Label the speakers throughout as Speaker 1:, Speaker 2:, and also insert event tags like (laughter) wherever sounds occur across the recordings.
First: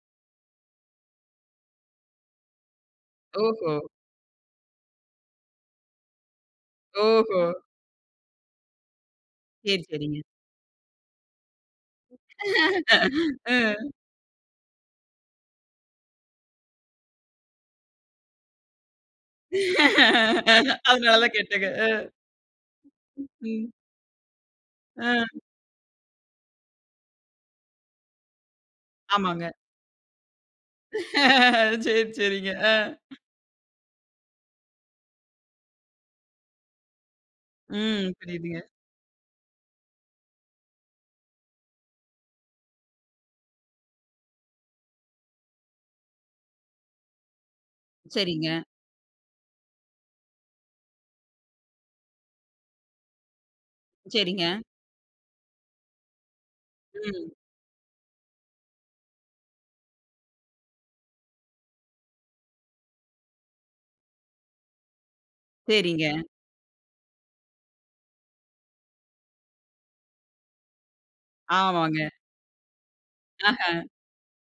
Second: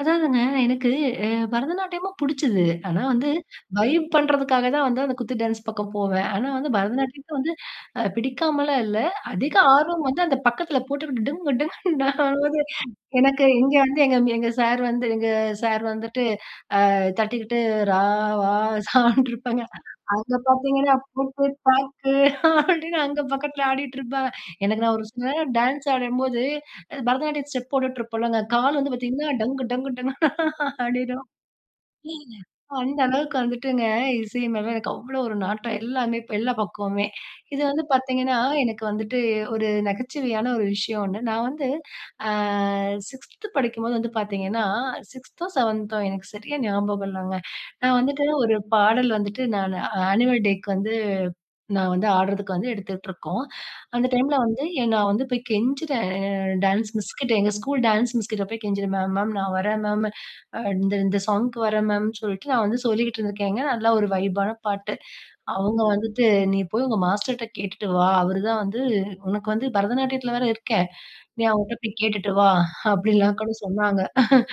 Speaker 1: அதாவதுங்க, எனக்கு, அ, பரதநாட்டியமும் புடிச்சது. ஆனா வந்து,
Speaker 2: ஓஹோ!
Speaker 1: வைப் பண்றதுக்காக தான் வந்து அந்த குத்து டான்ஸ் பக்கம் போவேன். ஆனா வந்து பரதநாட்டியத்த
Speaker 2: ஓஹோ!
Speaker 1: வந்து அ பிடிக்காமல்லாம் இல்ல. அதிக
Speaker 2: சரி.
Speaker 1: ஆர்வம் வந்து
Speaker 2: சரிங்க.
Speaker 1: அந்த பக்கத்துல போட்டுக்கு டிங்கு, டிங்குன்னு ஆவுது.
Speaker 2: (laughs)
Speaker 1: எனக்கு இங்க
Speaker 2: அ.
Speaker 1: வந்து எங்க, எங்க சார் வந்து, எங்க சார் வந்துட்டு, அ, தட்டிகிட்டு "ரா வா சான்டு" இருப்பாங்கே. அங்க பாத்தீங்கன்னா
Speaker 2: அதனால தான்
Speaker 1: "போட்டு
Speaker 2: கேட்டங்க. அ.
Speaker 1: தாக்கு" அப்டின்னு அங்க
Speaker 2: ம்.
Speaker 1: பக்கத்துல ஆடிட்டு இருப்பாங்க. எனக்கு நான் ஒரு சில
Speaker 2: அ.
Speaker 1: நேரம் டான்ஸ் ஆடம்போது பரதநாட்டியம் ஸ்டெப் போட்டுட்டு இருப்பேன் இல்லங்க கால் வந்து பாத்தீங்கன்னா,
Speaker 2: ஆமாங்க.
Speaker 1: "டங்கு, டங்கு டங்குன்னு" ஆடிடும்.
Speaker 2: சரி.
Speaker 1: ஏங்க,
Speaker 2: சரிங்க. அ
Speaker 1: அந்த அளவுக்கு வந்துட்டுங்க, இசை மேல எனக்கு அவ்ளோ ஒரு நாட்டம், எல்லாமே எல்லா பக்கவுமே. இது வந்து
Speaker 2: ம்.
Speaker 1: பாத்தீங்கன்னா,
Speaker 2: புரியுதுங்க.
Speaker 1: எனக்கு வந்துட்டு ஒரு நகைச்சுவையான ஒரு விஷயம் ஒண்ணு, நான் வந்து, அ, 6த் படிக்கும்போது வந்து பாத்தீங்கன்னா, 6தோ 7தோ எனக்கு சரியா ஞாபகம் இல்லங்க. நான் வந்துட்டு ஒரு
Speaker 2: சரிங்க.
Speaker 1: பாடல் வந்துட்டு நான் ஆனிவல் டேக்கு வந்து, நான் வந்து ஆடுறதுக்கு வந்து எடுத்துக்கிட்டு இருக்கோம். அந்த டைம்ல
Speaker 2: சரிங்க.
Speaker 1: வந்து, எங் நான் வந்து போயி கெஞ்சிறேன், டான்ஸ்
Speaker 2: ம்.
Speaker 1: மிஸ்கிட்ட. எங்க ஸ்கூல் டான்ஸ் மிஸ்கிட்ட போயி கெஞ்சிறேன், "மேம், மேம் நான் வரேன் மேம். இந்த இந்த சாங்குக்கு வரேன் மேம்ன்னு" சொல்லிட்டு நான் வந்து சொல்லிக்கிட்டு இருந்திருக்கேங்க, அதுல ஒரு வைப்பான பாட்டு. அவுங்க
Speaker 2: சரிங்க.
Speaker 1: வந்துட்டு, "நீ போயி உங்க மாஸ்டர்ட்ட கேட்டுட்டு வா, அவருதான் வந்து உனக்கு வந்து பரதநாட்டியத்துல வேற இருக்கே. நீ அவுங்கிட்ட போயி
Speaker 2: ஆமாங்க.
Speaker 1: கேட்டுட்டு வா." அப்டிலாம் கூட
Speaker 2: அஹ.
Speaker 1: சொன்னாங்க. (chuckles)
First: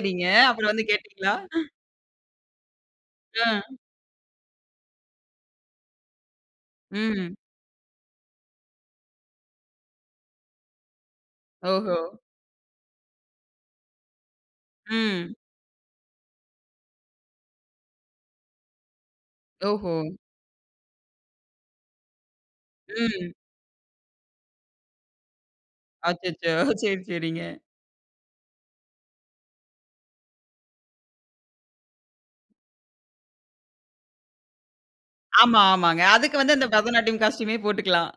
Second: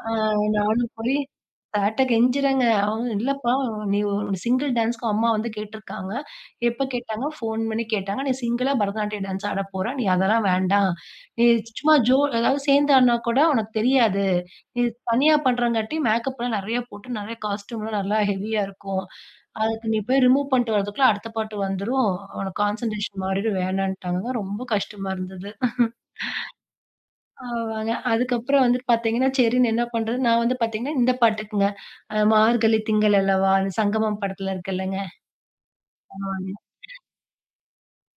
Speaker 1: அ,
Speaker 2: அப்பறம் வந்து
Speaker 1: நானும் போயி
Speaker 2: கேட்டீங்களா?
Speaker 1: சார்ட்ட கெஞ்சிறேங்க, அவுங்க "இல்லப்பா,
Speaker 2: அ.
Speaker 1: நீ ஒரு சிங்கிள் டான்ஸ்க்கு அம்மா வந்து கேட்டு இருக்காங்க," "எப்ப கேட்டாங்க?"
Speaker 2: ம்.
Speaker 1: "ஃபோன் பண்ணி கேட்டாங்க." "நீ சிங்கிளா பரதநாட்டிய டான்ஸ் ஆடப் போற, நீ அதெல்லாம் வேண்டாம். நீ சும்மா
Speaker 2: ஓஹோ!
Speaker 1: ஜோ அதாவது சேர்ந்து ஆடுனா கூட உனக்கு தெரியாது. நீ
Speaker 2: ம்.
Speaker 1: தனியா பண்றாங்காட்டி மேக்கப் எல்லாம் நெறையா போட்டு நெறையா காஸ்டியூம்லாம் நல்லா ஹெவியா இருக்கும். அதுக்கு
Speaker 2: ஓஹோ!
Speaker 1: நீ போயி ரிமூவ் பண்ணிட்டு வரதுக்குள்ள அடுத்த பாட்டு வந்துரும், உனக்கு கான்சன்ட்ரேஷன்
Speaker 2: ம்.
Speaker 1: மாறிடும்." வேணான்டாங்க, ரொம்ப கஷ்டமா இருந்தது. (chuckles)
Speaker 2: அச்சச்சோ! சரி. சரிங்க.
Speaker 1: ஆமாங்க, அதுக்கப்பறம் வந்து பாத்தீங்கன்னா, சரின்னு என்ன பண்றது, நான் வந்து பாத்தீங்கன்னா இந்த பாட்டுக்குங்க, அ, "மார்கழி திங்கள் அல்லவா," அந்த சங்கமம் படத்துல இருக்கு இல்லங்க.
Speaker 2: ஆமா. ஆமாங்க. அதுக்கு வந்து அந்த
Speaker 1: ஆமாங்க.
Speaker 2: பரதநாட்டியம் காஸ்ட்யூமே போட்டுக்கலாம்.